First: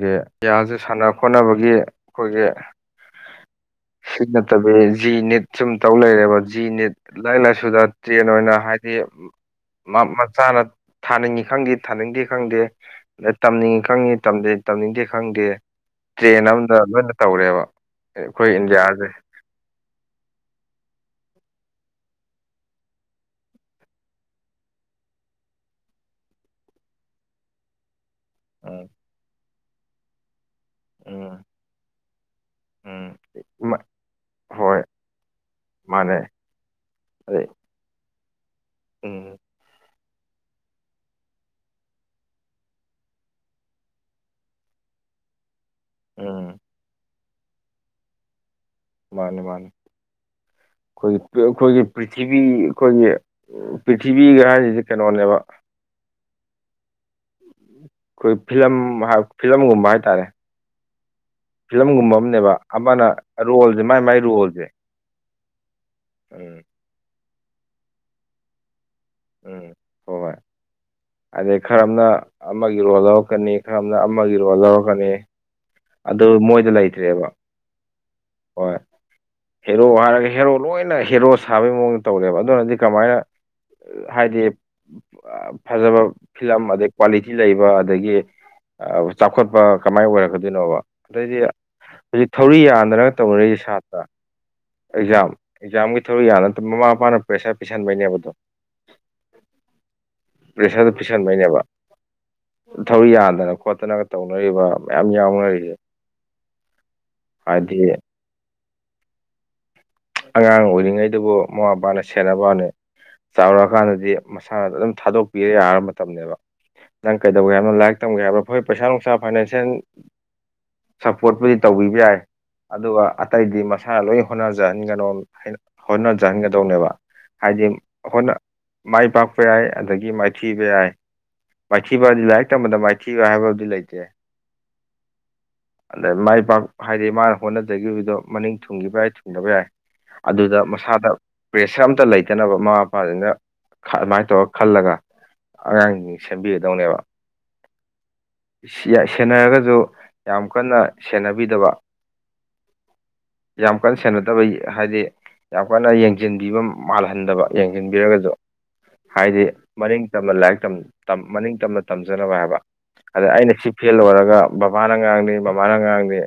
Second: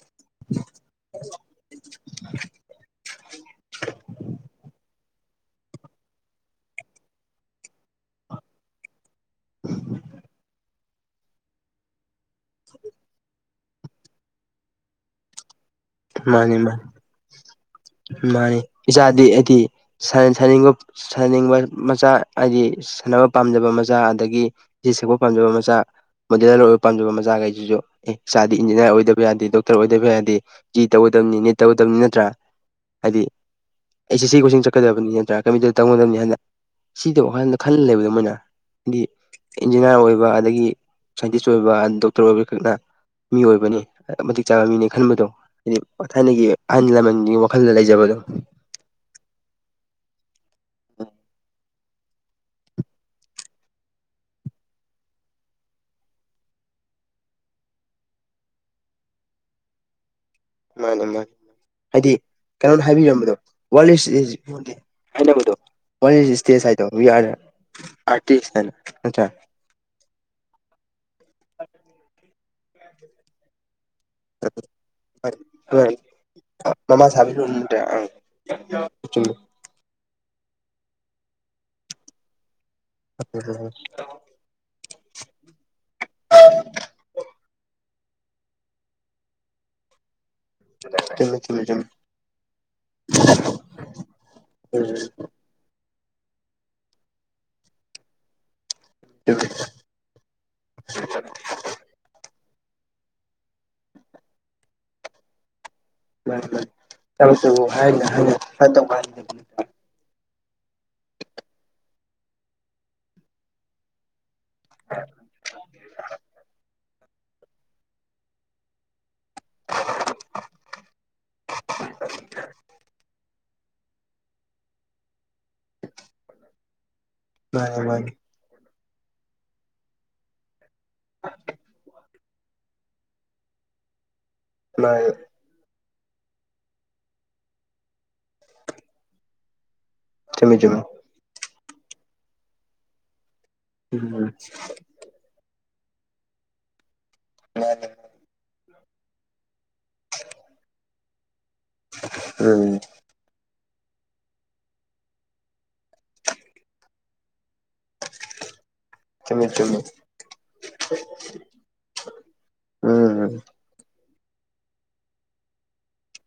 ꯒꯦ ꯌꯥꯖꯤ ꯁꯥꯟꯅ ꯈꯣꯠꯅꯕꯒꯤ ꯈꯣꯏꯒꯤ [inaudible] ꯁꯤꯠ ꯅꯠꯇꯕꯤ ꯖꯤ ꯅꯤꯠ ꯁꯨꯝ ꯇꯧ ꯂꯩꯔꯦꯕ ꯖꯤ ꯅꯤꯠ ꯂꯥꯏꯔꯤꯛ ꯂꯥꯏꯁꯨꯗ ꯇ꯭ꯔꯦꯟ ꯑꯣꯏꯅ ꯍꯥꯏꯗꯤ ꯃꯥ ꯃꯆꯥꯅ ꯊꯥꯅꯤꯡꯏ ꯈꯪꯗꯦ ꯊꯥꯅꯤꯡꯗꯦ ꯈꯪꯗꯦ ꯑꯗꯩ ꯇꯝꯅꯤꯡꯏ ꯈꯪꯏ ꯇꯝꯗꯦ ꯇꯝꯅꯤꯡꯗꯦ ꯈꯪꯗꯦ ꯇ꯭ꯔꯦꯟ ꯃꯥꯅꯤ ꯑꯃꯝꯗ ꯃꯥꯅꯤ ꯂꯣꯏꯅ ꯇꯧꯔꯦꯕ ꯑꯩꯈꯣꯏ ꯃꯥꯅꯤ ꯏꯟꯗꯤꯌꯥꯁꯦ ꯏꯆꯥꯗꯤ ꯑꯩꯗꯤ ꯁꯥꯟ ꯁꯥꯅꯤꯡꯕ ꯁꯥꯟꯅꯅꯤꯡꯕ ꯃꯆꯥ ꯑꯩꯗꯤ ꯁꯥꯟꯅꯕ ꯄꯥꯝꯖꯕ ꯃꯆꯥ ꯑꯗꯒꯤ ꯏꯁꯩ ꯁꯛꯄ ꯄꯥꯝꯖꯕ ꯃꯆꯥ ꯃꯣꯗꯦꯜꯂꯔ ꯑꯣꯏꯕ ꯄꯥꯝꯖ ꯃꯆꯥꯒꯩꯖꯤꯖꯨ ꯑꯦ ꯆꯥꯗꯤ ꯎꯝ ꯏꯟꯖꯤꯅ꯭ꯌꯥꯔ ꯑꯣꯏꯗꯕ ꯌꯥꯗꯦ ꯗꯣꯛꯇꯔ ꯑꯣꯏꯗꯕ ꯌꯥꯗꯦ ꯖꯤ ꯇꯧꯒꯗꯕꯅꯤ ꯎꯝ ꯅꯤꯠ ꯇꯧꯒꯗꯕꯅꯤ ꯅꯠꯇ꯭ꯔꯥ ꯍꯥꯏꯗꯤ ꯎꯝ ꯑꯦꯁ ꯁꯤ ꯁꯤ ꯀꯣꯆꯤꯡ ꯍꯣꯏ ꯆꯠꯀꯗꯕꯅꯤ ꯅꯠꯇ꯭ꯔꯥ ꯀꯝꯄ꯭ꯌꯨꯇꯔ ꯃꯥꯅꯦ ꯇꯝꯒꯗꯕꯅꯤ ꯍꯥꯟꯅ ꯁꯤ ꯇꯧꯕ ꯑꯗꯩ ꯋꯥꯈꯟꯗ ꯈꯜꯂ ꯂꯩꯕꯗꯣ ꯃꯣꯏꯅ ꯗꯤ ꯎꯝ ꯏꯟꯖꯤꯅ꯭ꯌꯥꯔ ꯑꯣꯏꯕ ꯑꯗꯒꯤ ꯁꯥꯏꯟꯇꯤꯁ ꯑꯣꯏꯕ ꯗꯣꯛꯇꯔ ꯑꯣꯏꯕ ꯈꯛꯅ ꯃꯤ ꯑꯣꯏꯕꯅꯤ ꯃꯇꯤꯛꯆꯥꯕ ꯃꯤꯅꯤ ꯈꯟꯕꯗꯣ ꯍꯥꯏꯗꯤ ꯊꯥꯏꯅꯒꯤ ꯎꯝ ꯑꯍꯟ ꯂꯃꯟꯒꯤ ꯋꯥꯈꯜꯗ ꯂꯩꯖꯕꯗꯣ ꯃꯥꯅꯦ ꯃꯥꯅꯦ ꯍꯧꯖꯤꯛꯇꯤ ꯑꯈꯣꯏꯒꯤ ꯄ꯭ꯔꯤꯊꯤꯕꯤ ꯑꯈꯣꯏꯒꯤ ꯄ꯭ꯔꯤꯊꯤꯕꯤꯒ ꯍꯥꯏꯖꯤ ꯀꯩꯅꯣꯅꯦꯕ ꯈꯣꯏ ꯐꯤꯂꯝ ꯍꯥꯞ ꯐꯤꯂꯝꯒꯨꯝꯕ ꯍꯥꯏꯇꯥꯔꯦ ꯃꯥꯅꯦ ꯃꯟ ꯍꯥꯏꯗꯤ ꯐꯤꯂꯝꯒꯨꯝꯕ ꯑꯃꯅꯦꯕ ꯀꯩꯅꯣꯅ ꯑꯃꯅ ꯍꯥꯏꯕꯤꯔꯝꯕꯗꯣ ꯔꯣꯜꯁꯦ ꯃꯥꯏ ꯋꯥꯔꯂꯤꯁ ꯃꯥꯏ ꯏꯁ ꯔꯣꯜꯁꯦ [unintelligible] ꯍꯥꯏꯅꯕꯗꯣ [unintelligible] ꯏꯁ ꯎꯝ ꯁꯇꯦꯖ ꯍꯥꯏꯗꯣ ꯋꯤ ꯑꯥꯔꯗ ꯑꯥꯔꯇꯤꯁ ꯍꯥꯏꯅ ꯅꯠꯇ꯭ꯔꯥ ꯎꯝ ꯍꯣꯏ ꯍꯣꯏ ꯑꯗꯩ ꯈꯔ ꯑꯝꯅ ꯑꯃꯒꯤ ꯔꯣꯜ ꯂꯧꯔꯛꯀꯅꯤ ꯈꯔ ꯑꯝꯅ ꯑꯃꯒꯤ ꯔꯣꯜ ꯂꯧꯔꯛꯀꯅꯤ ꯑꯗꯨ ꯃꯣꯏꯗ [unintelligible] ꯃꯥꯃꯥ ꯂꯩꯇ꯭ꯔꯦꯕ ꯁꯥꯕꯤ [unintelligible] ꯍꯣꯏ ꯆꯨꯝꯃꯤ ꯍꯦꯔꯣ ꯍꯥꯏꯔꯒ ꯍꯦꯔꯣ ꯂꯣꯏꯅ ꯍꯦꯔꯣ ꯁꯥꯕꯒꯤ ꯃꯑꯣꯡꯗ ꯇꯧꯔꯦꯕ ꯑꯗꯨꯅꯗꯤ ꯀꯃꯥꯏꯅ ꯍꯥꯏꯗꯤ ꯑ ꯐꯖꯕ ꯐꯤꯂꯝ ꯑꯗꯩ ꯀ꯭ꯋꯥꯂꯤꯇꯤ ꯂꯩꯕ ꯑꯗꯒꯤ ꯑ ꯆꯥꯎꯈꯠꯄ ꯀꯃꯥꯏꯅ ꯑꯣꯏꯔꯛꯀꯗꯣꯏꯅꯣꯕ ꯑꯗꯩꯗꯤ ꯆꯨꯝꯃꯤ ꯆꯨꯝꯃꯤ ꯆꯨꯝꯃꯤ ꯆꯨꯝꯃꯤ ꯍꯧꯖꯤꯛ ꯊꯧꯔꯤ ꯌꯥꯟꯗꯅ ꯇꯧꯅꯔꯤ ꯁꯥꯇ꯭ꯔꯥ ꯑꯦꯛꯖꯥꯝ ꯑꯦꯛꯖꯥꯝꯒꯤ ꯊꯧꯔꯤ ꯌꯥꯜꯂ ꯃꯃꯥ ꯃꯄꯥꯅ ꯄ꯭ꯔꯦꯁꯔ ꯄꯤꯁꯟꯕꯩꯅꯦꯕ ꯑꯗꯣ [unintelligible] ꯄ꯭ꯔꯦꯁꯔꯗꯣ ꯄꯤꯁꯟꯕꯩꯅꯦꯕ ꯊꯧꯔꯤ ꯌꯥꯟꯗꯅ ꯈꯣꯠꯇꯅꯒ ꯇꯧꯅꯔꯤꯕ ꯃꯌꯥꯝ ꯌꯥꯎꯅꯔꯤꯖꯦ ꯃꯅꯤ ꯃꯅꯤ ꯊꯕꯛꯇꯕꯨ ꯍꯥꯏꯅ ꯍꯥꯏꯅ ꯁꯃꯥꯏꯅ ꯇꯧꯕ ꯑꯉꯥꯡ ꯑꯣꯏꯔꯤꯉꯩꯗꯕꯨ ꯃꯃꯥ ꯃꯄꯥꯅ ꯁꯦꯟꯅꯕ ꯋꯥꯅꯤ ꯆꯥꯎꯔꯛꯑꯀꯥꯟꯗꯗꯤ ꯃꯁꯥꯅꯗ ꯑꯗꯨꯝ ꯊꯥꯗꯣꯛꯄꯤꯔ ꯌꯥꯔ ꯃꯇꯝꯅꯦꯕ ꯅꯪ ꯀꯩꯗꯧꯒꯦ ꯍꯥꯏꯕꯅꯣ ꯂꯥꯏꯔꯤꯛ ꯇꯝꯝꯕꯒꯦ ꯍꯥꯏꯕ꯭ꯔꯣ ꯍꯣꯏ ꯄꯩꯁꯥ ꯅꯨꯡꯁꯥ ꯐꯥꯏꯅꯥꯟꯁꯤꯌꯦꯜ ꯁꯞꯄꯣꯔꯠꯄꯨꯗꯤ ꯇꯧꯕꯤꯕ ꯌꯥꯏ ꯑꯗꯨꯒ ꯑꯇꯩꯗꯤ ꯃꯥ ꯏꯁꯥꯅ ꯂꯣꯏ ꯍꯣꯠꯅꯖꯍꯟꯒꯅꯣ ꯍꯣꯠꯅꯖꯍꯟꯒꯗꯧꯅꯦꯕ ꯍꯥꯏꯗꯤ ꯃꯥꯅꯤ ꯃꯥꯅꯤ ꯍꯣꯠꯅ ꯃꯥꯏ ꯄꯥꯛꯄ ꯌꯥꯏ ꯑꯗꯒꯤ ꯃꯥꯏꯊꯤꯕ ꯌꯥꯏ ꯃꯥꯏꯊꯤꯕ ꯂꯥꯏꯔꯤꯛ ꯇꯝꯕꯗ ꯃꯥꯏꯊꯤꯕ ꯍꯥꯏꯕꯗꯤ ꯂꯩꯇꯦ ꯅꯥꯏꯜ ꯑꯗ ꯃꯥꯏ ꯄꯥꯛ ꯍꯥꯏꯗꯤ ꯃꯥꯅ ꯍꯣꯠꯅꯖꯈꯤꯕꯗꯣ ꯃꯅꯤꯡ ꯊꯨꯡꯈꯤꯕ ꯌꯥꯏ ꯊꯨꯡꯗꯕ ꯌꯥꯏ ꯆꯨꯝꯃꯤ ꯑꯗꯨꯗ ꯆꯨꯝꯃꯤ ꯃꯁꯥꯗ ꯄ꯭ꯔꯦꯁꯔ ꯑꯃꯝꯇ ꯂꯩꯇꯅꯕ ꯃꯃꯥ ꯃꯄꯥꯖꯤꯡꯗ ꯃꯥꯏꯅ ꯎꯝ ꯇꯧꯔ ꯈꯜꯂꯒ ꯑꯉꯥꯡꯖꯤꯡꯖꯤ ꯁꯦꯝꯕꯤꯒꯗꯧꯅꯦꯕ ꯃꯥꯅꯤ ꯁꯤꯌꯥ ꯁꯦꯟꯅꯔꯒꯖꯨ ꯌꯥꯝ ꯀꯟꯅ ꯁꯦꯟꯅꯕꯤꯗꯕ ꯑꯗꯨꯅꯤ ꯌꯥꯝ ꯀꯟꯅ ꯁꯦꯟꯅꯗꯕꯩ ꯍꯥꯏꯗꯤ ꯌꯥꯝ ꯀꯟꯅ ꯌꯦꯡꯖꯟꯕꯤꯕ ꯃꯥꯜꯍꯟꯗꯕ ꯌꯦꯡꯖꯟꯟꯕꯤꯔꯒꯁꯨ ꯍꯥꯏꯗꯤ ꯆꯨꯝꯃꯤ ꯆꯨꯝꯃꯤ ꯃꯅꯤꯡ ꯇꯝꯅ ꯂꯥꯏꯔꯤꯛ ꯇꯝ ꯃꯅꯤꯡ ꯇꯝꯅ ꯇꯝꯖꯅꯕ ꯍꯥꯏꯕ ꯑꯗ ꯎꯝ ꯑꯩꯅ ꯊꯤꯞ ꯐꯦꯜ ꯑꯣꯏꯔꯒ ꯕꯕꯥꯅ ꯉꯥꯡꯅꯤ ꯃꯃꯥꯅ ꯉꯥꯡꯅꯤ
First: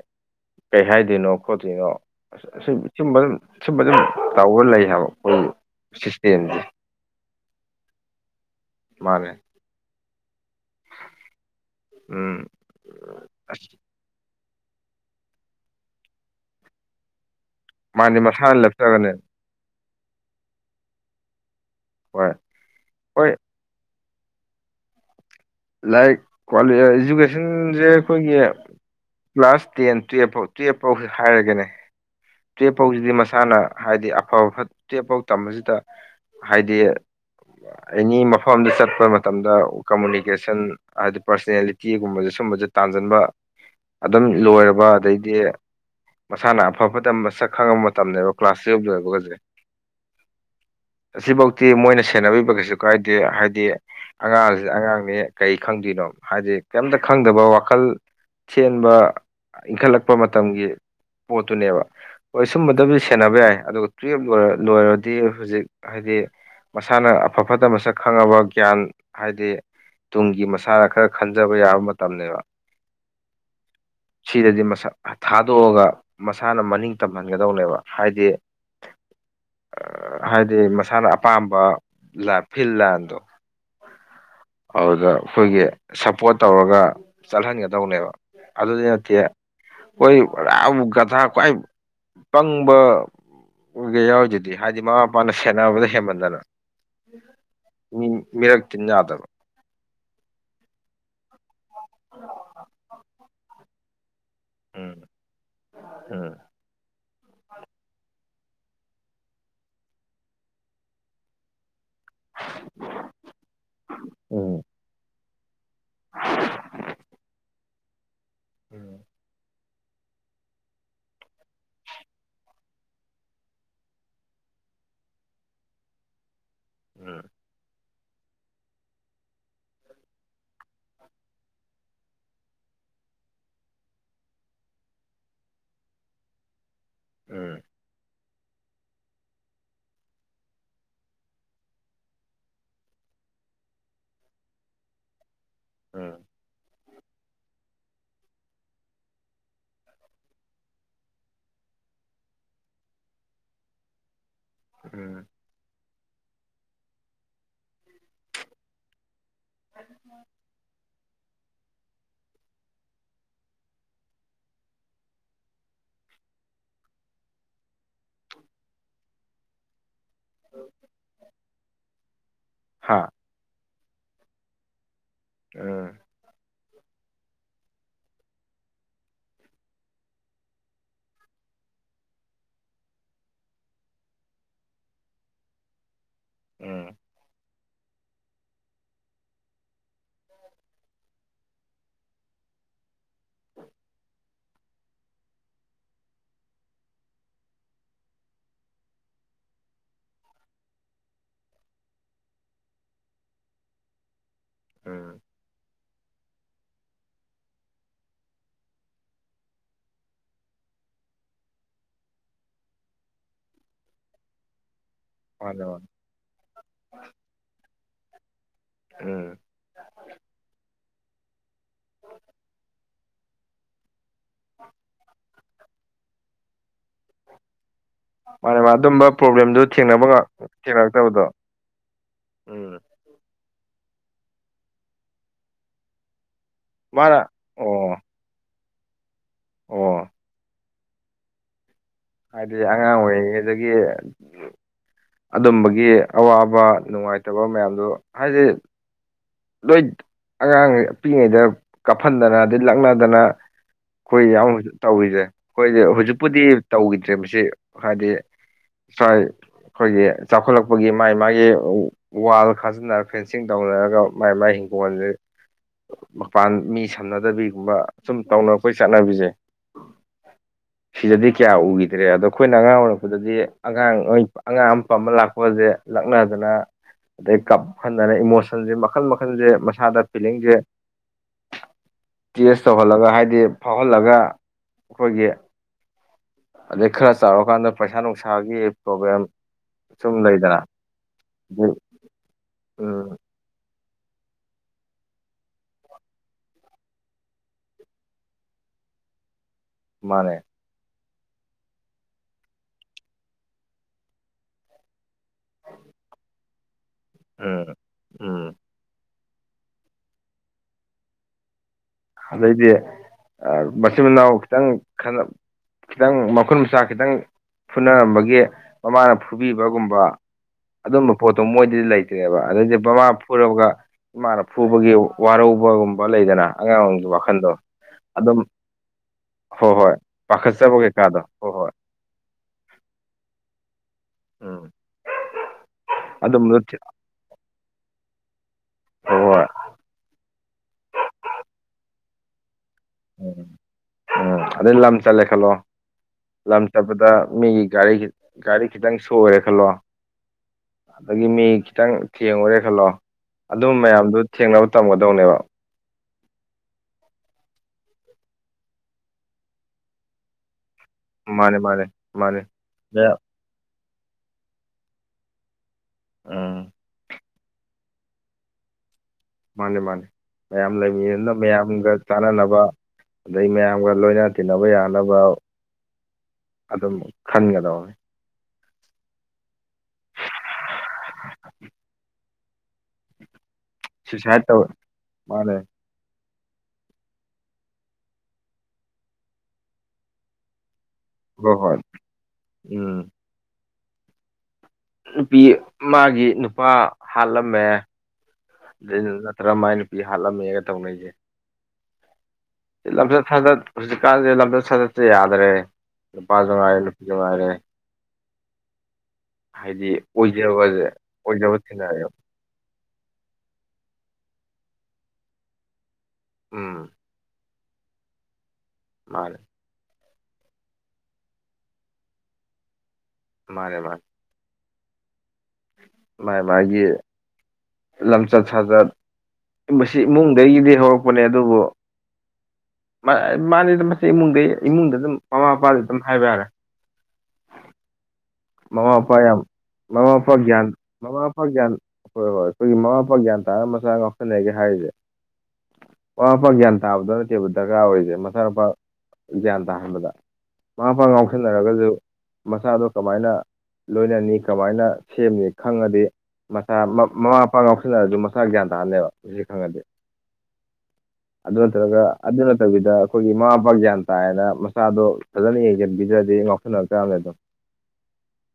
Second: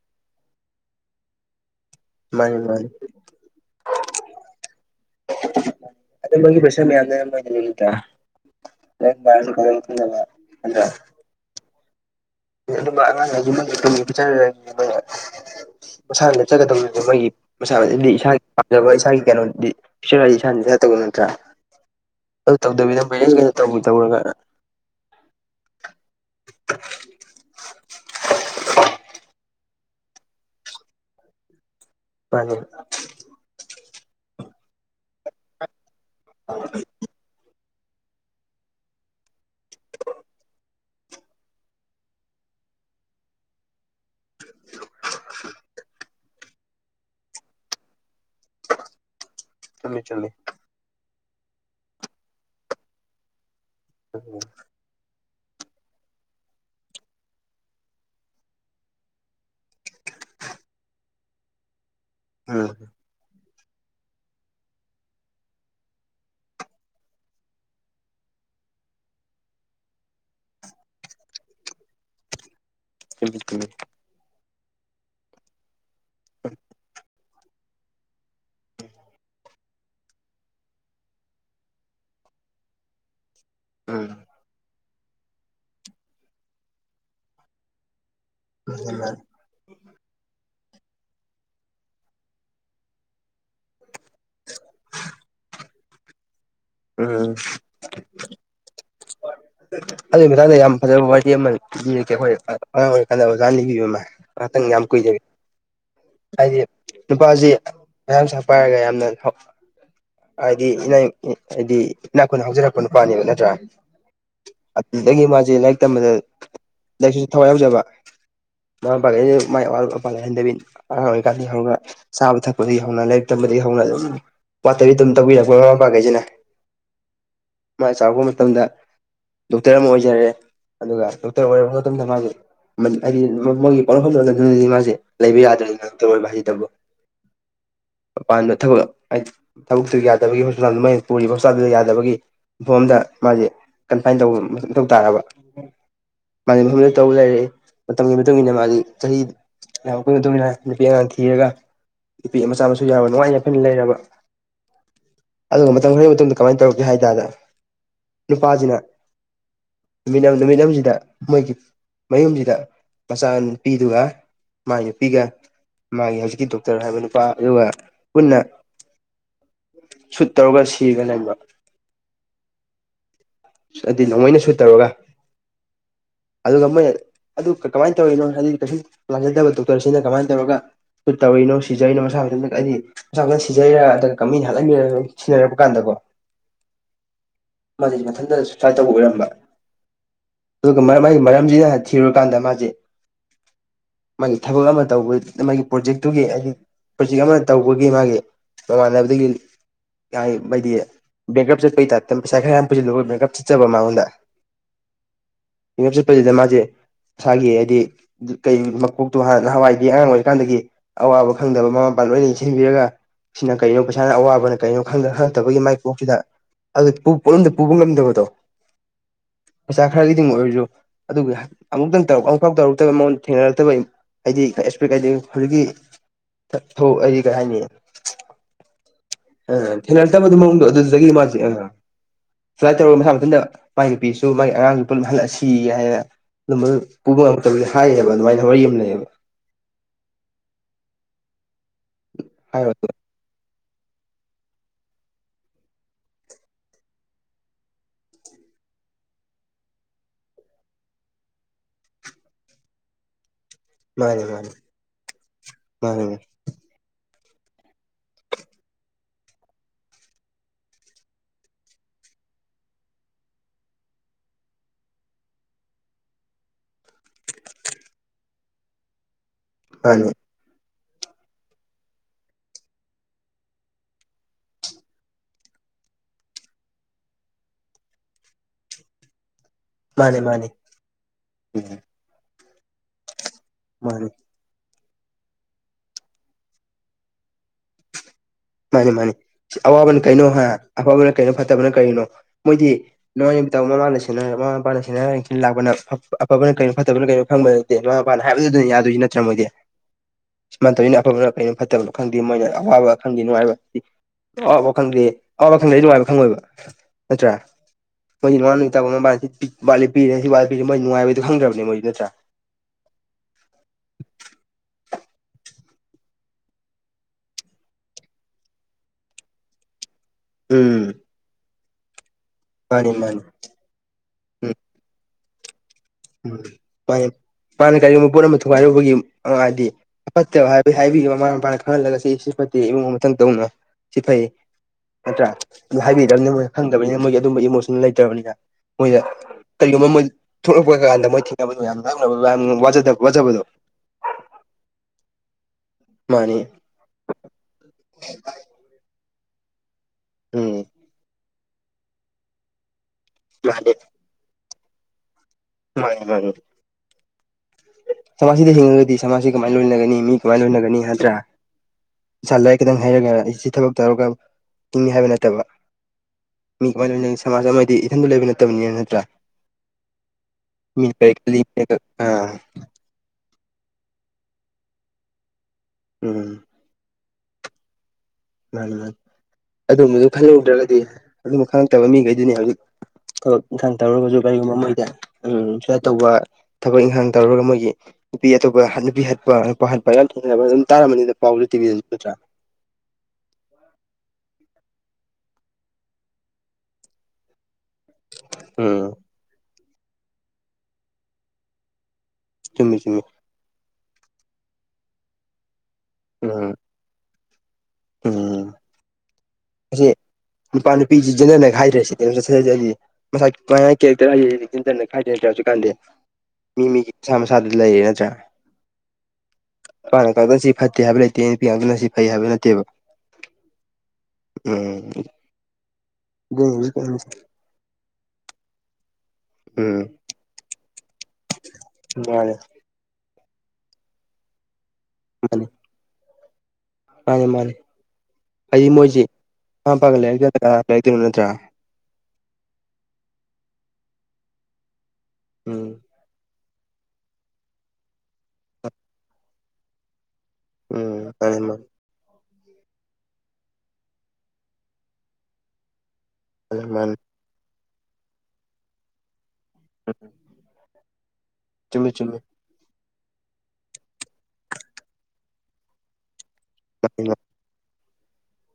ꯀꯩ ꯍꯥꯏꯗꯣꯏꯅꯣ ꯈꯣꯠꯇꯣꯏꯅꯣ ꯃꯥꯅꯤ ꯁꯨꯝ ꯃꯥꯅꯤ ꯁꯨꯝꯕ ꯑꯗꯨꯝ ꯁꯨꯝꯕ ꯑꯗꯨꯝ ꯇꯧꯔ ꯂꯩ ꯍꯥꯏꯕ ꯈꯣꯏꯒꯤ ꯁꯤꯁꯇꯦꯝ ꯅꯪꯗꯤ ꯄꯩꯁꯥ ꯃꯌꯥꯝ ꯃꯥꯅꯦ [unintelligible] [unintelligible] ꯎꯝ ꯑꯗꯨꯝꯕ ꯑꯉꯥꯡꯒꯤ ꯑꯁ ꯃꯣꯏꯒꯤ ꯇꯨꯛꯒꯤ ꯐꯤꯆꯔꯗꯒꯤ ꯃꯣꯏ ꯃꯁꯥꯅ ꯂꯦꯞꯆꯥ ꯆꯒꯗꯕꯁ ꯃꯣꯏꯒꯤ ꯃꯁꯥꯗꯤ ꯃꯥꯗꯤ ꯏꯁꯥꯒꯤ ꯃꯁꯥꯅ ꯄꯥꯝꯖꯕ ꯂꯦꯞꯆꯒꯅꯤ ꯏꯁꯥꯒꯤ ꯀꯩꯅꯣꯗꯤ ꯐꯤꯆꯔ ꯍꯥꯏꯗꯤ ꯏꯁꯥꯅ ꯏꯁꯥꯗ ꯇꯧꯒꯗꯕ ꯅꯠꯇ꯭ꯔꯥ ꯍꯣꯏ ꯑꯗꯨ ꯇꯧꯗꯕꯤꯗ ꯍꯣꯏ [unintelligible] ꯇꯧꯒꯤ ꯇꯧꯔꯒ ꯂꯥꯏꯔꯤꯛ ꯀ꯭ꯋꯥꯂꯤ ꯏꯖꯨꯀꯦꯁꯟꯖꯦ ꯈꯣꯏꯒꯤ ꯀ꯭ꯂꯥꯁ ꯇꯦꯟ ꯇꯨꯌꯦꯜꯐ ꯐꯥꯎ ꯇꯨꯌꯦꯐ ꯐꯥꯎ ꯍꯥꯏꯔꯒꯅꯦ ꯃꯥꯅꯤ ꯇꯨꯌꯦꯜꯐ ꯐꯥꯎꯁꯤꯗꯤ ꯃꯁꯥ ꯏꯁꯥꯅ ꯍꯥꯏꯗꯤ ꯑꯐꯕ ꯐꯠ ꯇꯨꯋꯤꯜꯐ ꯐꯥꯎ ꯇꯝꯕꯁꯤꯗ ꯍꯥꯏꯗꯤ ꯑꯦꯅꯤ ꯃꯐꯝ ꯑꯃꯗ ꯆꯠꯄ ꯃꯇꯝꯗ ꯀꯃꯨꯅꯤ ꯀꯦꯁꯟ ꯍꯥꯏꯗꯤ ꯄꯥꯔꯁꯅꯦꯂꯤꯇꯤꯒꯨꯝꯕꯖꯦ ꯁꯨꯝꯕꯖꯦ ꯇꯥꯟꯖꯟꯕ ꯑꯗꯨꯝ ꯂꯣꯏꯔꯕ ꯑꯗꯩꯗꯤ ꯃꯁꯥꯅ ꯑꯐ ꯐꯠꯇ ꯃꯁꯛ ꯈꯪꯉꯥꯕ ꯃꯇꯝꯅꯦꯕ ꯀ꯭ꯂꯥꯁ ꯇꯨꯋꯦꯜꯚ ꯂꯣꯏꯕꯒꯖꯦ ꯆꯨꯝꯃꯤ ꯆꯨꯝꯃꯤ ꯑꯁꯤꯐꯧꯗꯤ ꯃꯣꯏꯅ ꯁꯦꯟꯅꯕꯤꯕ ꯀꯩꯁꯨ ꯀꯥꯏꯗꯦ ꯍꯥꯏꯗꯤ ꯑꯉꯥꯡ ꯍꯥꯏꯖꯤ ꯑꯉꯥꯡꯅꯤ ꯀꯩ ꯈꯪꯗꯤꯅꯣ ꯍꯥꯏꯗꯤ ꯀꯦꯝꯇ ꯈꯪꯗꯕ ꯋꯥꯈꯜ ꯁꯦꯟꯕ ꯏꯟꯈꯠꯂꯛꯄ ꯃꯇꯝꯒꯤ ꯄꯣꯠꯇꯨꯅꯦꯕ ꯍꯣꯏ ꯎꯝ ꯁꯨꯝꯕꯗꯕꯨ ꯁꯦꯟꯅꯕ ꯌꯥꯏ ꯑꯗꯨꯒ ꯇꯨꯋꯦꯜꯞ ꯂꯣꯏꯔ ꯂꯣꯏꯔꯗꯤ ꯍꯧꯖꯤꯛ ꯍꯥꯏꯗꯤ ꯃꯁꯥꯅ ꯑꯐ ꯐꯠꯇ ꯃꯁꯛ ꯈꯪꯉꯕ ꯒ꯭ꯌꯥꯟ ꯍꯥꯏꯗꯤ ꯇꯨꯡꯒꯤ ꯃꯁꯥꯅ ꯈꯔ ꯈꯟꯖꯕ ꯌꯥꯕ ꯃꯇꯝꯅꯦꯕ [unintelligible] ꯁꯤꯗꯗꯤ ꯃꯁꯥ ꯊꯥꯗꯣꯛꯑꯒ ꯃꯁꯥꯅ ꯃꯅꯤꯡ ꯇꯝꯍꯟꯒꯗꯧꯅꯦꯕ ꯍꯥꯏꯗꯤ ꯍꯥꯏꯗꯤ ꯃꯁꯥꯅ ꯑꯄꯥꯝꯕ ꯂꯥꯏꯐ ꯐꯤꯜ ꯂꯥꯟꯗꯣ ꯎꯝ ꯑꯗꯨꯗ ꯑꯈꯣꯏꯒꯤ ꯁꯞꯄꯣꯔꯠ ꯇꯧꯔꯒ ꯆꯠꯍꯟꯒꯗꯧꯅꯦꯕ ꯑꯗꯨꯗꯤ ꯅꯠꯇꯦ ꯈꯣꯏ ꯄꯨꯔꯥ ꯒꯥꯙꯥ ꯈ꯭ꯋꯥꯏ ꯄꯪꯕ ꯒꯥ ꯌꯥꯎꯔꯤꯖꯤꯗꯤ ꯍꯥꯏꯗꯤ ꯃꯃꯥ ꯃꯄꯥꯅ ꯁꯦꯟꯅꯕꯗ ꯍꯦꯟꯃꯟꯗꯅ ꯎꯝ ꯃꯤ ꯃꯤꯔꯛꯇꯤꯟ ꯌꯥꯗꯕ ꯑꯗꯨꯏ ꯃꯇꯥꯡꯗ ꯌꯥꯝ ꯐꯖꯕ ꯋꯥꯔꯤ ꯑꯃ ꯂꯤꯔꯛꯀꯦ ꯑꯈꯣꯏ ꯑꯉꯥꯡ ꯑꯣꯏꯔꯤꯀꯥꯟꯗ ꯑꯣꯖꯥꯅ ꯂꯤꯕꯤꯕ ꯑꯃ ꯉꯥꯇꯪ ꯌꯥꯝ ꯎꯝ ꯀꯨꯏꯗꯕꯤ ꯎꯝ ꯍꯥꯏꯗꯤ ꯅꯨꯄꯥꯖꯤ ꯄꯩꯁꯥ ꯅꯨꯡꯁꯥ ꯄꯥꯏꯔꯒ ꯌꯥꯝꯅ ꯍꯥꯏꯗꯤ ꯏꯅ ꯍꯥꯏꯗꯤ ꯏꯅꯥꯛ ꯈꯨꯟꯅ ꯍꯧꯖꯔꯛꯄ ꯅꯨꯄꯥꯅꯦꯕ ꯅꯠꯇ꯭ꯔꯥ ꯎꯝ ꯑꯗꯨꯗꯒꯤ ꯃꯥꯖꯦ ꯂꯥꯏꯔꯤꯛ ꯇꯝꯕꯗ ꯂꯥꯏꯔꯤꯛꯁꯤꯁꯨ ꯊꯋꯥꯏ ꯌꯥꯎꯖꯕ ꯎꯝ ꯃꯥꯃꯥ ꯃꯄꯥꯒꯩꯖꯤ ꯃꯥꯏ ꯑꯋꯥꯠ ꯑꯄꯥ ꯂꯩꯍꯟꯗꯕꯤꯅꯤ ꯑꯉꯥꯡ ꯑꯣꯏꯔꯤꯀꯥꯟꯗꯒꯤ ꯍꯧꯔꯒ ꯆꯥꯕ ꯊꯛꯄꯗꯒꯤ ꯍꯧꯅ ꯂꯥꯏꯔꯤꯛ ꯇꯝꯕꯗꯒꯤ ꯍꯧꯅ ꯑꯗꯨꯝ ꯋꯥꯠꯇꯕꯤ ꯑꯗꯨꯝ ꯇꯧꯕꯤꯔꯛꯄ ꯃꯥꯃꯥ ꯃꯄꯥꯒꯩꯖꯤꯅ ꯎꯝ ꯃꯥ ꯆꯥꯎꯔꯛꯄ ꯃꯇꯝꯗ ꯗꯣꯛꯇꯔ ꯑꯃ ꯑꯣꯏꯖꯔꯦ ꯑꯗꯨꯒ ꯗꯣꯛꯇꯔ ꯑꯣꯏꯔꯕ ꯃꯇꯨꯡꯗ ꯃꯥꯖꯦ ꯍꯥꯏꯗꯤ ꯃꯣꯏꯒꯤ ꯄꯣꯛꯅꯐꯝ ꯂꯝꯗꯝꯗꯨꯗꯗꯤ ꯃꯥꯖꯦ ꯂꯩꯕ ꯌꯥꯗ꯭ꯔꯦꯗꯅ ꯗꯣꯛꯇꯔ ꯑꯣꯏꯕ ꯍꯥꯏꯖꯤꯗꯕꯨ ꯎꯝ ꯃꯄꯥꯟꯗ ꯊꯕꯛ ꯍꯥꯏ ꯊꯕꯛꯇꯨ ꯌꯥꯗꯕꯒꯤ ꯍꯣꯁꯄꯤꯇꯥꯜꯗꯨ ꯃꯅꯥ ꯄꯨꯔꯤꯕ ꯍꯣꯁꯄꯤꯇꯥꯜꯗꯨꯗ ꯌꯥꯗꯕꯒꯤ ꯃꯐꯝ ꯑꯃꯗ ꯃꯥꯖꯦ ꯀꯟꯐꯥꯏꯟ ꯇꯧꯕ ꯇꯊꯧ ꯇꯥꯔꯕ ꯎꯝ ꯎꯝ ꯃꯥꯖꯦ ꯃꯐꯝꯗ ꯇꯧꯂꯩꯔꯦꯌꯦ ꯃꯇꯝꯒꯤ ꯃꯇꯨꯡ ꯏꯟꯅ ꯃꯥꯖꯤ ꯆꯍꯤ ꯌꯥꯝꯃꯛꯄꯩ ꯃꯇꯨꯡ ꯏꯟꯅ ꯅꯨꯄꯤ ꯑꯉꯥꯡ ꯊꯤꯔꯒ ꯅꯨꯄꯤ ꯃꯆꯥ ꯃꯁꯨ ꯌꯥꯎꯔꯒ ꯅꯨꯡꯉꯥꯏ ꯌꯥꯏꯐꯅ ꯂꯩꯔꯕ ꯎꯝ ꯑꯗꯨꯒ ꯃꯇꯝ ꯈꯔꯒꯤ ꯃꯇꯨꯡꯗ ꯀꯃꯥꯏꯅ ꯇꯧꯔꯛꯀꯦ ꯍꯥꯏ ꯇꯔꯗ ꯅꯨꯄꯥꯖꯤꯅ [unintelligible] ꯃꯣꯏꯒꯤ ꯃꯌꯨꯝꯖꯤꯗ ꯃꯆꯥ ꯅꯨꯨꯄꯤꯗꯨꯒ ꯃꯥꯏ ꯅꯨꯄꯤꯒ ꯃꯥꯒꯤ ꯍꯧꯖꯤꯛꯀꯤ ꯗꯣꯛꯇꯔ ꯍꯥꯏꯕ ꯅꯨꯄꯥ ꯗꯨꯒ ꯄꯨꯟꯅ ꯁꯨꯠ ꯇꯧꯔꯒ ꯁꯤꯒꯅꯦꯕ ꯍꯥꯥ ꯑꯗꯨꯏ ꯅꯣꯡꯃꯩꯅ ꯁꯨꯠ ꯇꯧꯔꯒ ꯑꯥ ꯑꯗꯨꯒ ꯃꯣꯏꯅ ꯑꯗꯨ ꯀꯃꯥꯏꯟ ꯇꯧꯔꯤꯅꯣ ꯍꯥꯏꯗꯤ ꯀꯩꯁꯨ ꯂꯥꯟꯖꯗꯕ ꯗꯣꯛꯇꯔꯁꯤꯅ ꯀꯃꯥꯏꯟ ꯇꯧꯔꯒ ꯇꯧꯔꯤꯅꯣ ꯁꯤꯖꯩꯅꯣ ꯃꯁꯥꯃꯊꯟꯗ ꯑꯩꯗꯤ ꯃꯁ ꯃꯊꯟ ꯁꯤꯖꯩꯔ ꯅꯠꯇ꯭ꯔ ꯀꯥ ꯃꯤꯅ ꯍꯠꯂꯝꯃꯤꯔ ꯊꯤꯅꯔꯛꯄ ꯀꯥꯟꯗꯀꯣ ꯎꯝ ꯃꯗꯤ ꯃꯊꯟꯗꯅ ꯁꯨꯁꯥꯏꯠ ꯇꯧꯕ ꯑꯣꯏꯔꯝꯕ ꯑꯗꯨꯒ ꯃꯔ ꯃꯒꯤ ꯃꯔꯝꯖꯤꯅ ꯊꯤꯔꯨꯔꯀꯥꯟꯗ ꯃꯖꯦ [inaudible] ꯃꯥꯒꯤ ꯊꯕꯛ ꯑꯃ ꯇꯧꯕ ꯃꯥꯒꯤ ꯄ꯭ꯔꯣꯖꯦꯛꯇꯨꯒꯤ ꯍꯥꯏꯗꯤ ꯄ꯭ꯔꯣꯖꯦꯛ ꯑꯃ ꯇꯧꯕꯒꯤ ꯃꯥꯒꯤ ꯃꯃꯥꯟꯅꯕꯗꯒꯤ ꯍꯥꯏ ꯕꯥꯏꯗꯤ ꯕꯦꯡꯀ꯭ꯔꯞ ꯆꯠꯄꯩ ꯇꯥꯏꯞꯇ ꯄꯩꯁꯥ ꯈꯔ ꯌꯥꯝ ꯄꯨꯁꯤꯜꯂꯨꯕ ꯕꯦꯡꯀ꯭ꯔꯞ ꯆꯠꯆꯥꯕ ꯃꯉꯣꯟꯗ ꯎꯝ ꯕꯦꯡꯀ꯭ꯔꯞ ꯆꯠꯄꯖꯤꯗ ꯃꯥꯖꯤ ꯃꯁꯥꯒꯤ ꯍꯥꯏꯗꯤ ꯀꯩ ꯃꯀꯣꯛꯇꯣ ꯅꯍꯋꯥꯏꯗꯤ ꯑꯉꯥꯡ ꯑꯣꯏꯔꯤꯀꯥꯟꯗꯒꯤ ꯑꯋꯥꯕ ꯈꯪꯗꯕ ꯃꯃꯥ ꯃꯄꯥ ꯂꯣꯏꯅ ꯌꯦꯟꯁꯤꯟꯕꯤꯔꯒ ꯁꯤꯅ ꯀꯩꯅꯣ ꯄꯩꯁꯥꯅ ꯑꯋꯥꯕꯅ ꯀꯩꯅꯣ ꯍꯪꯂꯛꯇꯕꯒꯤ ꯃꯥꯅꯦ ꯃꯥꯏ ꯃꯥꯅꯦ ꯀꯣꯛꯁꯤꯗ ꯑꯗꯨ ꯄꯣꯠꯂꯨꯝꯗꯣ ꯄꯨꯕ ꯉꯝꯗꯕꯗꯣ ꯎꯝ ꯄꯩꯁꯥ ꯈꯔꯒꯤꯗꯤꯡꯒꯤ ꯑꯣꯏꯔꯖꯨ ꯑꯗꯨꯒꯤ ꯑꯃꯨꯛꯇꯪ ꯑꯃꯨꯛꯐꯥꯎ ꯇꯧꯔꯛꯇꯕ ꯃꯉꯣꯟꯗ ꯊꯦꯡꯅꯔꯛꯇꯕꯩ ꯑꯩꯗꯤ [unintelligible] ꯍꯧꯖꯤꯛꯀꯤ ꯁꯠꯊꯨ ꯑꯩꯗꯤ ꯀꯩ ꯍꯥꯏꯅꯤ ꯑꯥ ꯃꯥꯅꯦ ꯃꯥ ꯑꯗꯨꯝꯕ ꯄ꯭ꯔꯣꯕ꯭ꯂꯦꯝꯗꯨ ꯊꯦꯡꯅꯕ ꯊꯦꯡꯅꯔꯛꯇꯕꯗꯨ ꯃꯋꯣꯡꯗꯣ ꯑꯗꯨꯗꯒꯤ ꯊꯦꯡꯅꯔꯛꯇꯕꯗꯣ ꯃꯖꯦ ꯑꯥ ꯁꯨꯁꯏꯠ ꯎꯝ ꯇꯧꯔ ꯃꯁꯥ ꯃꯊꯟꯗ ꯃꯒꯤ ꯅꯨꯄꯤꯁꯨ ꯃꯥꯒꯤ ꯑꯉꯥꯡꯁꯨ ꯄꯨꯟ ꯍꯜꯂꯛꯑꯒ ꯁꯤ ꯍꯥꯏꯅ ꯑꯗꯨꯝꯕ ꯃꯥꯅ ꯄꯨꯕ ꯉꯝ ꯇꯧꯋꯦ ꯑꯣ ꯍꯥꯏꯌꯦꯕ ꯑꯗꯨꯃꯥꯏꯟ ꯋꯥꯔꯤ ꯑꯃ ꯂꯩꯩꯌꯦꯕ ꯑꯣ ꯍꯥꯏꯗꯤ ꯍꯥꯏꯔ ꯑꯉꯥꯡ ꯑꯣꯏꯔꯤꯉꯩꯗꯒꯤ ꯑꯗꯨꯝꯕꯒꯤ ꯑꯋꯥꯕ ꯅꯨꯡꯉꯥꯏꯇꯕ ꯃꯌꯥꯝꯗꯣ ꯍꯥꯏꯗꯤ ꯂꯣꯏ ꯑꯉꯥꯡ ꯄꯤꯛꯏꯉꯩꯗ ꯀꯥꯞꯐꯟꯗꯅ ꯑꯗꯩ ꯂꯛꯅꯗꯅ ꯃꯥꯅꯤ ꯈꯣꯏ ꯌꯥꯎ ꯃꯥꯅꯤ ꯇꯧꯔꯤꯖꯦ ꯈꯣꯏꯒꯤ ꯃꯥꯅꯤ ꯍꯧꯖꯤꯛꯄꯨꯗꯤ ꯇꯧꯒꯤꯗ꯭ꯔꯦ ꯃꯁꯤ ꯍꯥꯏꯗꯤ ꯆꯥꯏ ꯈꯣꯏꯒꯤ ꯆꯥꯎꯈꯠꯂꯛꯄꯒꯤ ꯃꯥꯏ ꯃꯥꯏ ꯋꯥꯜ ꯈꯖꯤꯟꯅꯔꯛꯈ꯭ꯔꯦ ꯐꯦꯟꯁꯤꯡ ꯇꯧꯅꯔꯒ ꯃꯥꯏ ꯃꯥꯏ ꯍꯤꯡꯒꯣꯠꯖꯦ ꯃꯄꯥꯟ ꯃꯤ ꯁꯝꯅꯗꯕꯤꯒꯨꯝꯕ ꯁꯨꯝ ꯇꯧꯅꯔꯛꯄꯩ ꯆꯠꯅꯕꯤꯖꯦ ꯃꯅꯤ ꯁꯤꯗꯗꯤ ꯀꯌꯥ ꯎꯒꯤꯗ꯭ꯔꯦ ꯑꯗꯣ ꯈꯣꯏꯅ ꯑꯉꯥꯡ ꯑꯣꯏꯔꯛꯄꯗꯗꯤ ꯑꯉꯥꯡ ꯑꯉꯥꯡ ꯑꯃꯄꯝꯃ ꯂꯥꯛꯄꯒꯖꯦ ꯂꯛꯅꯗꯅ ꯑꯗꯩ ꯀꯞꯐꯟꯗꯅ ꯏꯃꯣꯁꯟꯖꯦ ꯃꯈꯜ ꯃꯈꯜꯖꯦ ꯃꯁꯥꯗ ꯃꯥꯅꯤ ꯃꯥꯅꯤ ꯐꯤꯂꯤꯡꯖꯦ ꯎꯝ ꯇꯦꯁ ꯇꯧꯍꯜꯂꯒ ꯍꯥꯏꯗꯤ ꯃꯥꯅꯤ ꯐꯥꯎꯍꯜꯂꯒ ꯈꯣꯏꯒꯤ ꯑꯗꯩ ꯈꯔ ꯆꯥꯎꯔꯀꯟꯗ ꯃꯥꯅꯤ ꯃꯥꯅꯤ ꯑꯋꯥꯕꯅ ꯁꯨꯝ ꯀꯩꯅꯣ ꯍꯥ ꯂꯩꯗꯅ ꯑꯐꯕꯅ ꯀꯩꯅꯣ ꯐꯠꯇꯕꯅ ꯀꯩꯅꯣ ꯃꯣꯏꯗꯤ ꯎꯝ ꯅꯣꯏ ꯇ ꯃꯃꯥꯅ ꯁꯦꯟꯅꯔ ꯃꯃꯥ ꯃꯄꯥꯅ ꯁꯦꯟꯅꯔ ꯁꯤꯟ ꯂꯡꯕꯅ ꯑꯐꯕꯅ ꯀꯩꯅꯣ ꯐꯠꯇꯕꯅ ꯀꯩꯅꯣ ꯈꯪꯕꯟ ꯇꯦ ꯃꯃꯥ ꯃꯄꯥꯅ ꯍꯥꯏꯕꯗꯨ ꯗꯅꯤ ꯌꯗꯣꯏꯁꯦ ꯅꯠꯇ꯭ꯔ ꯃꯣꯏꯗꯤ ꯃꯅꯦ ꯃꯅ ꯇꯧꯔꯤꯅ ꯑꯐꯕꯅ ꯀꯔꯤꯅꯣ ꯐꯠꯇꯕꯅꯣ ꯈꯪꯗꯦ ꯃꯣꯏꯅ ꯑꯋꯥꯕ ꯈꯪꯗꯦ ꯅꯨꯡꯉꯥꯏꯕ, ꯑꯋꯥꯕ ꯈꯪꯗꯦ ꯑꯋꯥꯕ ꯈꯪꯗ꯭ꯔꯗꯤ ꯅꯨꯡꯉꯥꯏꯕ ꯈꯪꯉꯣꯏꯕ ꯅꯠꯇ꯭ꯔꯥ? ꯎꯝ ꯃꯣꯏꯗꯤ ꯎꯝ ꯅꯣꯉꯟꯕ ꯅꯨꯃꯤꯠꯇꯥꯕ [unintelligible] [unintelligible] ꯁꯤ ꯋꯥꯠꯂꯦ ꯄꯤꯔꯦ, ꯃꯣꯏ ꯅꯨꯉꯥꯏꯕ ꯍꯥꯏꯗꯣ ꯈꯪꯗ꯭ꯔꯕꯅꯦ ꯃꯣꯏꯗꯤ ꯅꯠꯇ꯭ꯔꯥ? ꯑꯗꯩꯗꯤ ꯑ ꯃꯆꯤꯟ ꯃꯅꯥꯎ ꯈꯤꯇꯪ ꯈꯠꯅ ꯈꯤꯇꯪ ꯃꯈꯨꯠ ꯃꯁꯥ ꯈꯤꯇꯪ ꯐꯨꯅꯔꯝꯕꯒꯤ ꯃꯃꯥꯅ ꯐꯨꯕꯤꯕꯒꯨꯝꯕ꯫ ꯎꯝ ꯑꯗꯨꯝꯕ ꯄꯣꯠꯇꯣ ꯃꯣꯏꯗꯗꯤ ꯂꯩꯇ꯭ꯔꯦꯕ ꯑꯗꯨꯗꯩꯗꯤ ꯃꯥꯅꯤ ꯃꯃꯥ ꯃꯥꯅꯤ ꯐꯨꯔꯧꯒ ꯏꯃꯥꯅ ꯎꯝ ꯐꯨꯕꯒꯤ ꯋꯥꯔꯧꯕꯒꯨꯝꯕ ꯂꯩꯗꯅ꯫ ꯑꯉꯥꯡ ꯑꯣꯏꯔꯤꯉꯩꯒꯤ ꯋꯥꯈꯟꯗꯣ [unintelligible] ꯃꯥꯅ ꯀꯔꯤꯒꯨꯝꯕ ꯄꯣꯠ ꯑꯃ ꯑꯗꯨꯝ ꯊꯨꯒꯥꯏꯔꯨꯕꯒꯤ ꯑ ꯍꯥꯏꯗꯤ ꯍꯣꯏ ꯍꯣꯏ ꯐꯠꯇꯕ ꯍꯥꯏꯕꯩ ꯄꯥꯈꯠꯆꯕ ꯍꯥꯏꯕꯒꯤ ꯀꯩꯀꯥꯗꯣ ꯃꯃꯥ ꯍꯣꯏ ꯃꯄꯥꯅ ꯍꯣꯏ ꯈꯜꯂꯒ ꯁꯤ ꯁꯤ ꯐꯠꯇꯦ ꯏꯕꯨꯡꯉꯣ ꯃꯊꯪ ꯇꯧꯅꯣ꯫ ꯁꯤ ꯐꯩ, ꯎꯝ ꯅꯠꯇ꯭ꯔꯥ? ꯑꯗꯨ ꯍꯥꯏꯕꯤꯗꯕꯅꯤꯅꯦ ꯃꯣꯏ ꯑꯗꯨꯝꯕꯗꯣ ꯊꯤ- ꯈꯪꯗꯕꯅꯤꯅ ꯃꯣꯏꯒꯤ ꯑꯗꯨꯝꯕ ꯏꯃꯣꯁꯅꯦꯜ ꯂꯩꯇ꯭ꯔꯕꯅꯤꯅ꯫ ꯃꯣꯏꯗ ꯍꯣꯏ ꯍꯣꯏ ꯀꯔꯤꯒꯨꯝꯕ ꯃꯣꯏ ꯊꯣꯛꯂꯛꯄ ꯀꯥꯟꯗ ꯃꯣꯏ ꯊꯦꯡꯅꯕꯗꯣ ꯌꯥꯝ [unintelligible] ꯌꯥꯝ ꯋꯥꯖꯗꯕ ꯋꯥꯖꯕꯗꯣ꯫ ꯎꯝ ꯎꯝ ꯑꯗꯩ ꯂꯝ ꯆꯠꯂꯦ ꯈꯜꯂꯣ, ꯃꯥꯅꯤ ꯂꯝ ꯆꯠꯄꯗ ꯃꯤꯒꯤ ꯒꯥꯔꯤꯁꯦ ꯒꯥꯔꯤ ꯈꯤꯇꯪ ꯁꯣꯛꯎꯔꯦ ꯈꯜꯂꯣ ꯎꯝ ꯑꯗꯒꯤ ꯃꯤ ꯈꯤꯇꯪ ꯊꯦꯡꯉꯨꯔꯦ ꯈꯜꯂꯣ ꯃꯥꯅꯤ ꯑꯗꯨꯝꯕ ꯃꯌꯥꯝꯗꯨꯣ ꯊꯦꯡꯅꯕ ꯇꯝꯒꯗꯧꯅꯦꯕ꯫ ꯃꯥꯅꯤ ꯃꯥꯅꯤ ꯁꯃꯥꯖꯁꯤꯗ ꯍꯤꯡꯉꯒꯗꯤ ꯁꯃꯥꯖꯁꯤ ꯀꯃꯥꯏ ꯂꯣꯏꯅꯒꯅꯤ ꯃꯤ ꯀꯃꯥꯏꯅ ꯂꯣꯏꯅꯒꯅꯤ ꯍꯥꯏ ꯇ꯭ꯔꯥ ꯃꯥꯅꯦ ꯃꯥꯅꯦ ꯃꯥꯅꯦ ꯁꯥ ꯂꯥꯏꯔꯤꯛ ꯈꯤꯇꯪ ꯍꯩꯔꯒ ꯃꯌꯥꯝ ꯑꯩ ꯁꯤ ꯊꯕꯛ ꯇꯧꯔꯒ ꯍꯤꯡꯅꯤ ꯍꯥꯏꯕ ꯅꯠꯇꯕ, ꯎꯝ ꯃꯤ ꯀꯃꯥꯏꯅ ꯂꯣꯏꯅꯅꯤ ꯁꯃꯥꯖ ꯑꯃꯗꯤ ꯏꯊꯟꯗ ꯂꯩꯕ ꯅꯠꯇꯕꯅꯤꯅ ꯅꯠꯇ꯭ꯔꯥ? ꯃꯥꯅꯦ ꯃꯥꯅꯦ꯫ ꯃꯌꯥꯝ ꯃꯤꯅ ꯀꯔꯤ ꯂꯩꯃꯤꯟꯅ ꯈꯜꯂꯤ ꯃꯌꯥꯝꯒ ꯑꯥ ꯆꯥꯟꯅꯅꯕ ꯑꯗꯩ ꯃꯌꯥꯝꯒ ꯂꯣꯏꯅ ꯇꯤꯟꯅꯕ ꯌꯥꯅꯕ꯫ ꯎꯝ ꯑꯗꯨꯝ ꯈꯟꯒꯗꯧꯅꯤ꯫ ꯃꯥꯅꯤ ꯃꯥꯅꯤ ꯑꯗꯨꯝꯕꯗꯨ ꯈꯜꯍꯧꯗ꯭ꯔꯒꯗꯤ, ꯑꯗꯨꯝꯕ ꯈꯪꯉꯛꯇꯕ ꯃꯤꯈꯩꯗꯨꯅꯤ ꯍꯧꯖꯤꯛ ꯈꯛ ꯏꯪꯈꯥꯡ ꯇꯧꯔꯒꯁꯨ ꯁꯨꯏꯁꯥꯏꯠ ꯀꯔꯤꯒꯨꯝꯕ ꯇꯧ ꯃꯣꯏꯗ ꯎꯝ ꯃꯥꯅꯦ ꯁꯨꯋꯥꯏ ꯇꯧꯕ, ꯊꯕꯛ ꯏꯪꯈꯥꯡ ꯇꯧꯔꯒ ꯃꯣꯏꯒꯤ ꯅꯨꯄꯤ ꯑꯇꯣꯞꯄ ꯍꯠ ꯅꯨꯄꯤ ꯍꯠꯄ ꯅꯨꯄꯥ ꯍꯠꯄ ꯌꯥꯝ ꯊꯦꯡꯅꯕ ꯑꯗꯨꯝ ꯇꯥꯔꯝꯝꯕꯅꯤꯅ ꯄꯥꯎꯁꯨ ꯍꯣꯏ ꯍꯣꯏ ꯇꯤꯕꯤꯗꯁꯨ ꯅꯠꯇ꯭ꯔꯥ? ꯎꯝ ꯑ [inaudible] ꯅꯨꯄꯤ ꯃꯥꯒꯤ ꯅꯨꯄꯥ ꯍꯥꯠꯂꯝꯃꯦ, ꯎꯝ ꯑꯗꯨ ꯅꯠꯇ꯭ꯔ ꯃꯥꯏ ꯅꯨ ꯄꯤ ꯍꯥꯠꯂꯝꯃꯦꯒ ꯇꯧꯅꯩꯁꯦ꯫ ꯆꯨꯝꯃꯤ ꯆꯨꯝꯃꯤ ꯂꯝꯆꯠ ꯁꯥꯖꯠ, ꯍꯧꯖꯤꯛꯀꯥꯟꯁꯦ ꯂꯝꯆꯠ ꯁꯥꯖꯠꯁꯦ ꯌꯥꯗꯔꯦ꯫ ꯎꯝ ꯅꯨꯄꯥꯁꯨ ꯉꯥꯏꯔꯦ ꯅꯨꯄꯤꯁꯨ ꯉꯥꯏꯔꯦ꯫ ꯎꯝ ꯑꯁꯤ ꯍꯥꯏꯗꯤ ꯅꯨꯄꯥ ꯑꯣꯏꯖꯕꯁꯦ ꯅꯨꯄꯤꯁꯤ ꯖꯦꯟꯗꯔ ꯑꯣꯏꯖꯕ ꯈꯥꯏꯗ꯭ꯔꯦ ꯊꯤꯅꯔꯦ [unintelligible] ꯏꯁꯥ ꯁꯥꯒꯤ ꯃꯁꯥꯒꯤ [unintelligible] ꯀꯦꯔꯦꯛꯇꯔ ꯍꯥꯏꯁꯦ ꯖꯦꯟꯗꯔꯅ ꯈꯥꯏꯗꯦ ꯅꯠꯇ꯭ꯔꯥ? ꯍꯧꯖꯤꯛꯀꯥꯟꯗꯤ ꯃꯤ ꯎꯝ ꯃꯤꯒꯤ ꯃꯁꯥ ꯃꯁꯥꯗ ꯂꯩꯔꯦ ꯅꯠꯇ꯭ꯔꯥ? ꯃꯥꯅꯦ꯫ ꯅꯨꯄꯥ ꯉꯥꯛꯇꯅ ꯁꯤ ꯐꯠꯇꯦ ꯍꯥꯏꯕ ꯂꯩꯇꯦ ꯅꯨꯄꯤ ꯉꯥꯛꯇꯅ ꯁꯤ ꯐꯩ ꯍꯥꯏꯕ ꯅꯠꯇꯦꯕ꯫ ꯃꯥꯅꯦ ꯃꯥꯅꯦ꯫ ꯎꯝ ꯃꯥꯥꯏ ꯑꯗꯨꯅ ꯃꯥꯒꯤ ꯍꯧꯖꯤꯛꯀꯥꯟꯁꯦ ꯂꯝꯆꯠ ꯁꯥꯖꯠ ꯎꯝ ꯃꯁꯤ ꯏꯃꯨꯡꯗꯒꯤꯗꯤ ꯍꯧꯔꯛꯄꯅꯦ ꯑꯗꯨꯕꯨ ꯃꯥꯅꯦ ꯃ ꯃꯥꯅꯤꯗ ꯃꯁꯤ ꯏꯃꯨꯡꯗꯩ ꯏꯃꯨꯡꯗ ꯑꯗꯨꯝ ꯃꯃꯥ ꯃꯄꯥꯗꯩ ꯑꯗꯨꯝ ꯍꯥꯏꯕ ꯌꯥꯔꯦ꯫ ꯃꯥꯅꯦ ꯃꯥꯅꯦ꯫ ꯍꯥꯏꯗꯤ ꯃꯃꯥ ꯃꯣꯏꯁꯤ ꯃꯄꯥ ꯌꯥꯝ ꯃꯃꯥ ꯃꯄꯥꯒ ꯃꯃꯥ ꯂꯩꯔꯛꯇ ꯃꯄꯥ ꯀꯅꯒꯥ ꯒ꯭ꯌꯥꯟ ꯂꯩꯔꯛꯇꯣꯏꯅꯣ ꯃꯃꯥ ꯅꯠꯇ꯭ꯔꯥ? ꯃꯄꯥ ꯒ꯭ꯌꯥꯟ ꯍꯣꯏ ꯍꯣꯏ ꯑꯩꯈꯣꯏꯒꯤ ꯃꯃꯥ ꯃꯄꯥ ꯒ꯭ꯌꯥꯟ ꯇꯥꯔ ꯃꯆꯥ ꯉꯥꯎꯁꯟꯅꯩꯒ ꯍꯥꯏꯔꯤꯁꯦ ꯎꯝ ꯃꯃꯥ ꯃꯄꯥ ꯒ꯭ꯌꯥꯟ ꯇꯥꯕꯗꯣ ꯅꯠꯇꯦꯕ ꯗꯔꯀꯥꯔ ꯑꯣꯏꯔꯤꯖꯦ ꯃꯆꯥꯥ ꯅꯨꯄꯥ ꯒ꯭ꯌꯥꯟ ꯇꯥꯍꯟꯕꯗ ꯃꯃꯥ ꯃꯄꯥ ꯎꯝ ꯃꯥꯅꯤ ꯃꯥꯅꯤ ꯉꯥꯎꯁꯟꯅꯔꯒꯖꯨ ꯃꯆꯥꯗꯣ ꯀꯃꯥꯏꯅ ꯂꯣꯏꯅꯅꯤ ꯀꯃꯥꯏꯅ ꯁꯦꯝꯅꯤ ꯈꯪꯉꯗꯤ ꯃꯥꯅꯤ ꯃꯆꯥ ꯃꯥꯅꯤ ꯃ ꯃꯃꯥ ꯃꯄꯥ ꯉꯎꯁꯟꯅꯔꯖꯨ ꯃꯆꯥ ꯒ꯭ꯌꯥꯟ ꯇꯥꯅꯦꯕ ꯃꯁꯤ ꯈꯪꯉꯗꯤ ꯑꯗꯨ ꯆꯨꯝꯃꯤ ꯅꯠꯇ꯭ꯔꯒ ꯆꯨꯝꯃꯤ ꯑꯗꯨ ꯅꯠꯇꯕꯤꯗ ꯑꯈꯣꯏꯒꯤ ꯃꯃꯥ ꯃꯄꯥ ꯒ꯭ꯌꯥꯟ ꯇꯥꯏꯌꯦꯅ ꯃꯆꯥꯗꯣ ꯐꯖꯅ ꯌꯦꯡꯁꯤꯟꯕꯤꯗ꯭ꯔꯗꯤ ꯃꯥꯅꯤ ꯉꯥꯎꯁꯤꯟꯅꯔꯛꯇꯕꯅꯦ ꯃꯥꯅꯤ ꯑꯗꯨꯝ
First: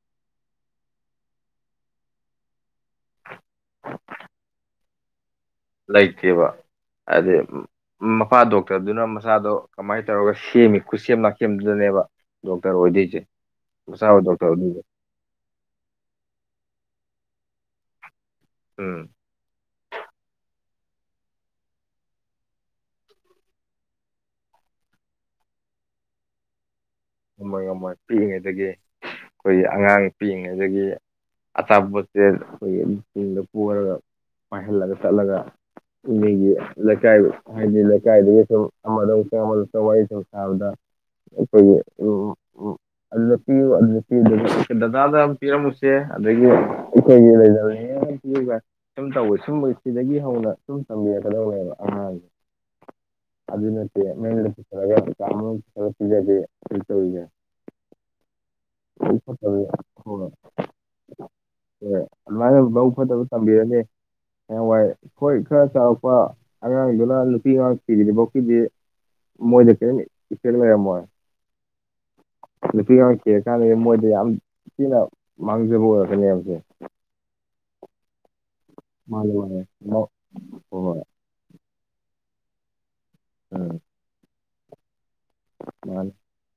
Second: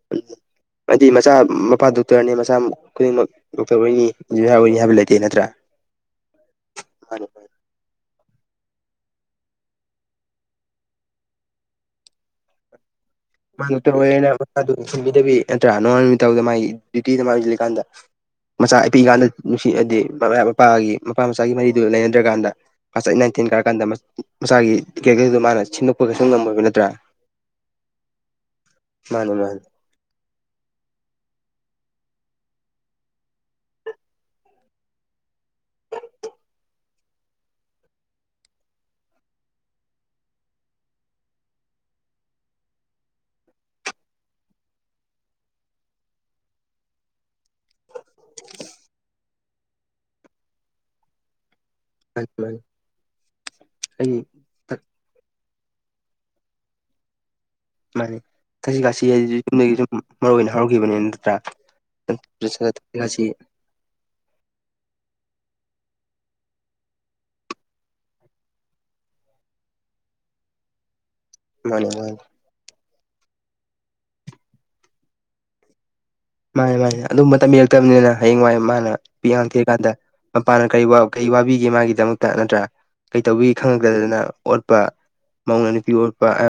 [unintelligible] ꯍꯥꯏꯗꯤ ꯃꯆꯥ ꯃꯄꯥ ꯗꯣꯛꯇꯔꯅꯦ ꯃꯆꯥ ꯈꯨꯗꯤꯡꯃꯛ ꯗꯣꯛꯇꯔ ꯑꯣꯏꯅꯤ ꯏꯟꯖꯤꯅꯤꯌꯥꯔ ꯑꯣꯏꯅꯤ ꯍꯥꯏꯕ ꯂꯩꯇꯦ ꯅꯠꯇ꯭ꯔꯥ ꯂꯩꯇꯦꯕ ꯃꯥꯅꯤ ꯑꯗꯩ ꯃꯄꯥ ꯗꯣꯛꯇꯔꯗꯨꯅ ꯃꯆꯥꯗꯣ ꯀꯃꯥꯏꯟ ꯇꯧꯔꯒ ꯁꯦꯝꯃꯤ ꯈꯨꯠꯁꯦꯝ ꯂꯥꯛꯁꯦꯝꯗꯨꯗꯅꯦꯕ ꯗꯣꯛꯇꯔ ꯑꯣꯏꯗꯣꯏꯖꯦ [unintelligible] ꯏꯕꯤꯗꯕꯤ ꯅꯠꯇ꯭ꯔꯥ ꯅꯣꯉꯣꯟ ꯅꯨꯃꯤꯠꯇꯕꯗ ꯃꯥꯒꯤ ꯗ꯭ꯌꯨꯇꯤꯗ ꯃꯥꯏ ꯑꯣꯟꯖꯤꯜꯂꯤꯀꯥꯟꯗ ꯃꯆꯥ ꯎꯝ ꯄꯤꯛꯏꯀꯥꯟꯗ ꯅꯨꯡꯁꯤ ꯑꯗꯤ ꯃꯃꯥ ꯃꯄꯥꯒꯤ ꯃꯄꯥ ꯃꯆꯥꯒꯤ ꯃꯔꯤꯗꯨ ꯂꯩꯅꯗ꯭ꯔꯀꯥꯟꯗ ꯀ꯭ꯂꯥꯁ ꯑꯦꯠ ꯅꯥꯏꯟ ꯇꯦꯟ ꯀꯥꯔꯀꯥꯟꯗ ꯃꯆꯥꯒꯤ ꯀꯦꯔꯦꯛꯇꯔꯗꯣ ꯃꯥꯅ ꯁꯤꯟꯗꯣꯛꯄ ꯀꯩꯁꯨ ꯉꯝꯃꯣꯏꯕ ꯅꯠꯇ꯭ꯔꯥ ꯉꯝꯃꯣꯏ ꯉꯝꯃꯣꯏ ꯄꯤꯛꯏꯉꯩꯗꯒꯤ ꯃꯥꯅꯦ ꯃꯥꯅꯦ ꯑꯈꯣꯏ ꯑꯉꯥꯡ ꯄꯤꯛꯏꯉꯩꯗꯒꯤ ꯑꯆꯥꯄꯣꯠꯖꯦ ꯑꯈꯣꯏꯒꯤ ꯆꯤꯡꯗ ꯄꯣꯔꯒ ꯄꯥꯏꯍꯜꯂꯒ ꯆꯠꯂꯒ ꯃꯤꯒꯤ ꯂꯩꯀꯥꯏ ꯍꯥꯏꯗꯤ ꯂꯩꯀꯥꯏꯗꯒꯤ ꯁꯨꯝ ꯑꯃꯗ ꯑꯃꯨꯛ ꯆꯪ ꯑꯃꯗ ꯑꯃꯨꯛ ꯆꯪ ꯋꯥꯔꯤ ꯁꯨꯝ ꯁꯥꯥꯕꯗ [unintelligible] ꯑꯗꯨꯗ ꯄꯤꯌꯨ ꯑꯗꯨꯗ ꯄꯤ ꯗꯗꯥꯗ ꯑꯃ ꯄꯤꯔꯝꯃꯨꯁꯦ ꯑꯗꯒꯤ ꯑꯈꯣꯏꯒꯤ [unintelligible] [unintelligible] ꯁꯨꯝ ꯇꯧꯋꯦ ꯁꯨꯝ ꯁꯤꯗꯒꯤ ꯍꯧꯅ ꯁꯨꯝ ꯇꯝꯕꯤꯔꯛꯀꯗꯧꯅꯦꯕ ꯑꯥ ꯃꯥꯅꯤ ꯃꯥꯅꯤ ꯑꯗꯨ ꯅꯠꯇꯦ ꯑꯩ ꯃꯌꯨꯝꯗ ꯄꯨꯁꯜꯂꯒ ꯀꯥ ꯃꯅꯨꯡꯗ ꯄꯨꯁꯤꯜꯒ ꯄꯤꯖꯕꯤ ꯍꯧꯖꯤꯛ ꯇꯧꯔꯤꯖꯦ ꯃꯥꯅꯦ ꯊꯥꯛꯁꯤ ꯈꯥꯁꯤ ꯍꯥꯏꯖꯤꯗꯤ ꯌꯨꯝꯗꯒꯤ ꯁꯨꯝ ꯍꯣꯏ ꯃꯔꯨꯑꯣꯏ ꯑꯣꯏꯅ ꯍꯧꯔꯛꯂꯤꯕꯅꯤꯅ ꯅꯠꯇ꯭ꯔꯥ ꯍꯣꯏ ꯑꯗꯨꯃꯥꯏꯟ ꯊꯛꯁꯤ ꯃꯕꯨꯛ ꯈꯥꯁꯤ ꯐꯠꯇꯕ ꯊꯝꯕꯤꯔꯅꯤ ꯍꯌꯦꯡꯋꯥꯏ ꯍꯣꯏ ꯈꯔ ꯆꯥꯎꯔꯛꯄ ꯑꯉꯥꯡꯗꯨꯅ ꯅꯨꯄꯤ ꯑꯉꯥꯡ ꯊꯤꯗ꯭ꯔꯤꯕꯨꯛꯀꯤꯗꯤ ꯃꯣꯏꯗ ꯀꯦꯝ ꯏꯐꯦꯛ ꯂꯩꯔꯝꯃꯣꯏ ꯃꯥꯅꯦ ꯃꯥꯅꯦ ꯅꯨꯄꯤ ꯑꯉꯥꯡ ꯊꯤꯔ ꯀꯥꯟꯗꯗꯤ ꯃꯣꯏꯗ ꯌꯥꯝ ꯊꯤꯅ ꯃꯥꯡꯖꯕ ꯑꯣꯏꯔꯛꯀꯅꯦꯕ ꯁꯦ ꯃꯅꯦ ꯑꯗꯨꯝꯕ ꯇꯝꯕꯤꯔꯛꯇꯝꯅꯤꯅ ꯍꯌꯦꯡꯋꯥꯏ ꯃꯥꯅ ꯅꯨꯄꯤ ꯃꯥꯅꯦ ꯑꯉꯥꯡ ꯃꯥꯅꯦ ꯊꯤꯔꯀꯥꯟꯗ ꯍꯣꯏ ꯃꯄꯥꯅ ꯀꯔꯤ ꯋꯥ ꯍꯣꯏ ꯀꯩ ꯋꯥꯕꯤꯒꯦ ꯃꯥꯒꯤꯗꯃꯛꯇ ꯅꯠꯇ꯭ꯔꯥ ꯀꯩ ꯇꯧꯕꯤꯒꯦ ꯎꯝ ꯈꯪꯉꯛꯇꯗꯅ ꯑꯣꯠꯄ ꯃꯧꯉꯣꯟꯗ ꯅꯨꯄꯤ ꯃꯥꯅꯤ ꯑꯣꯠꯄ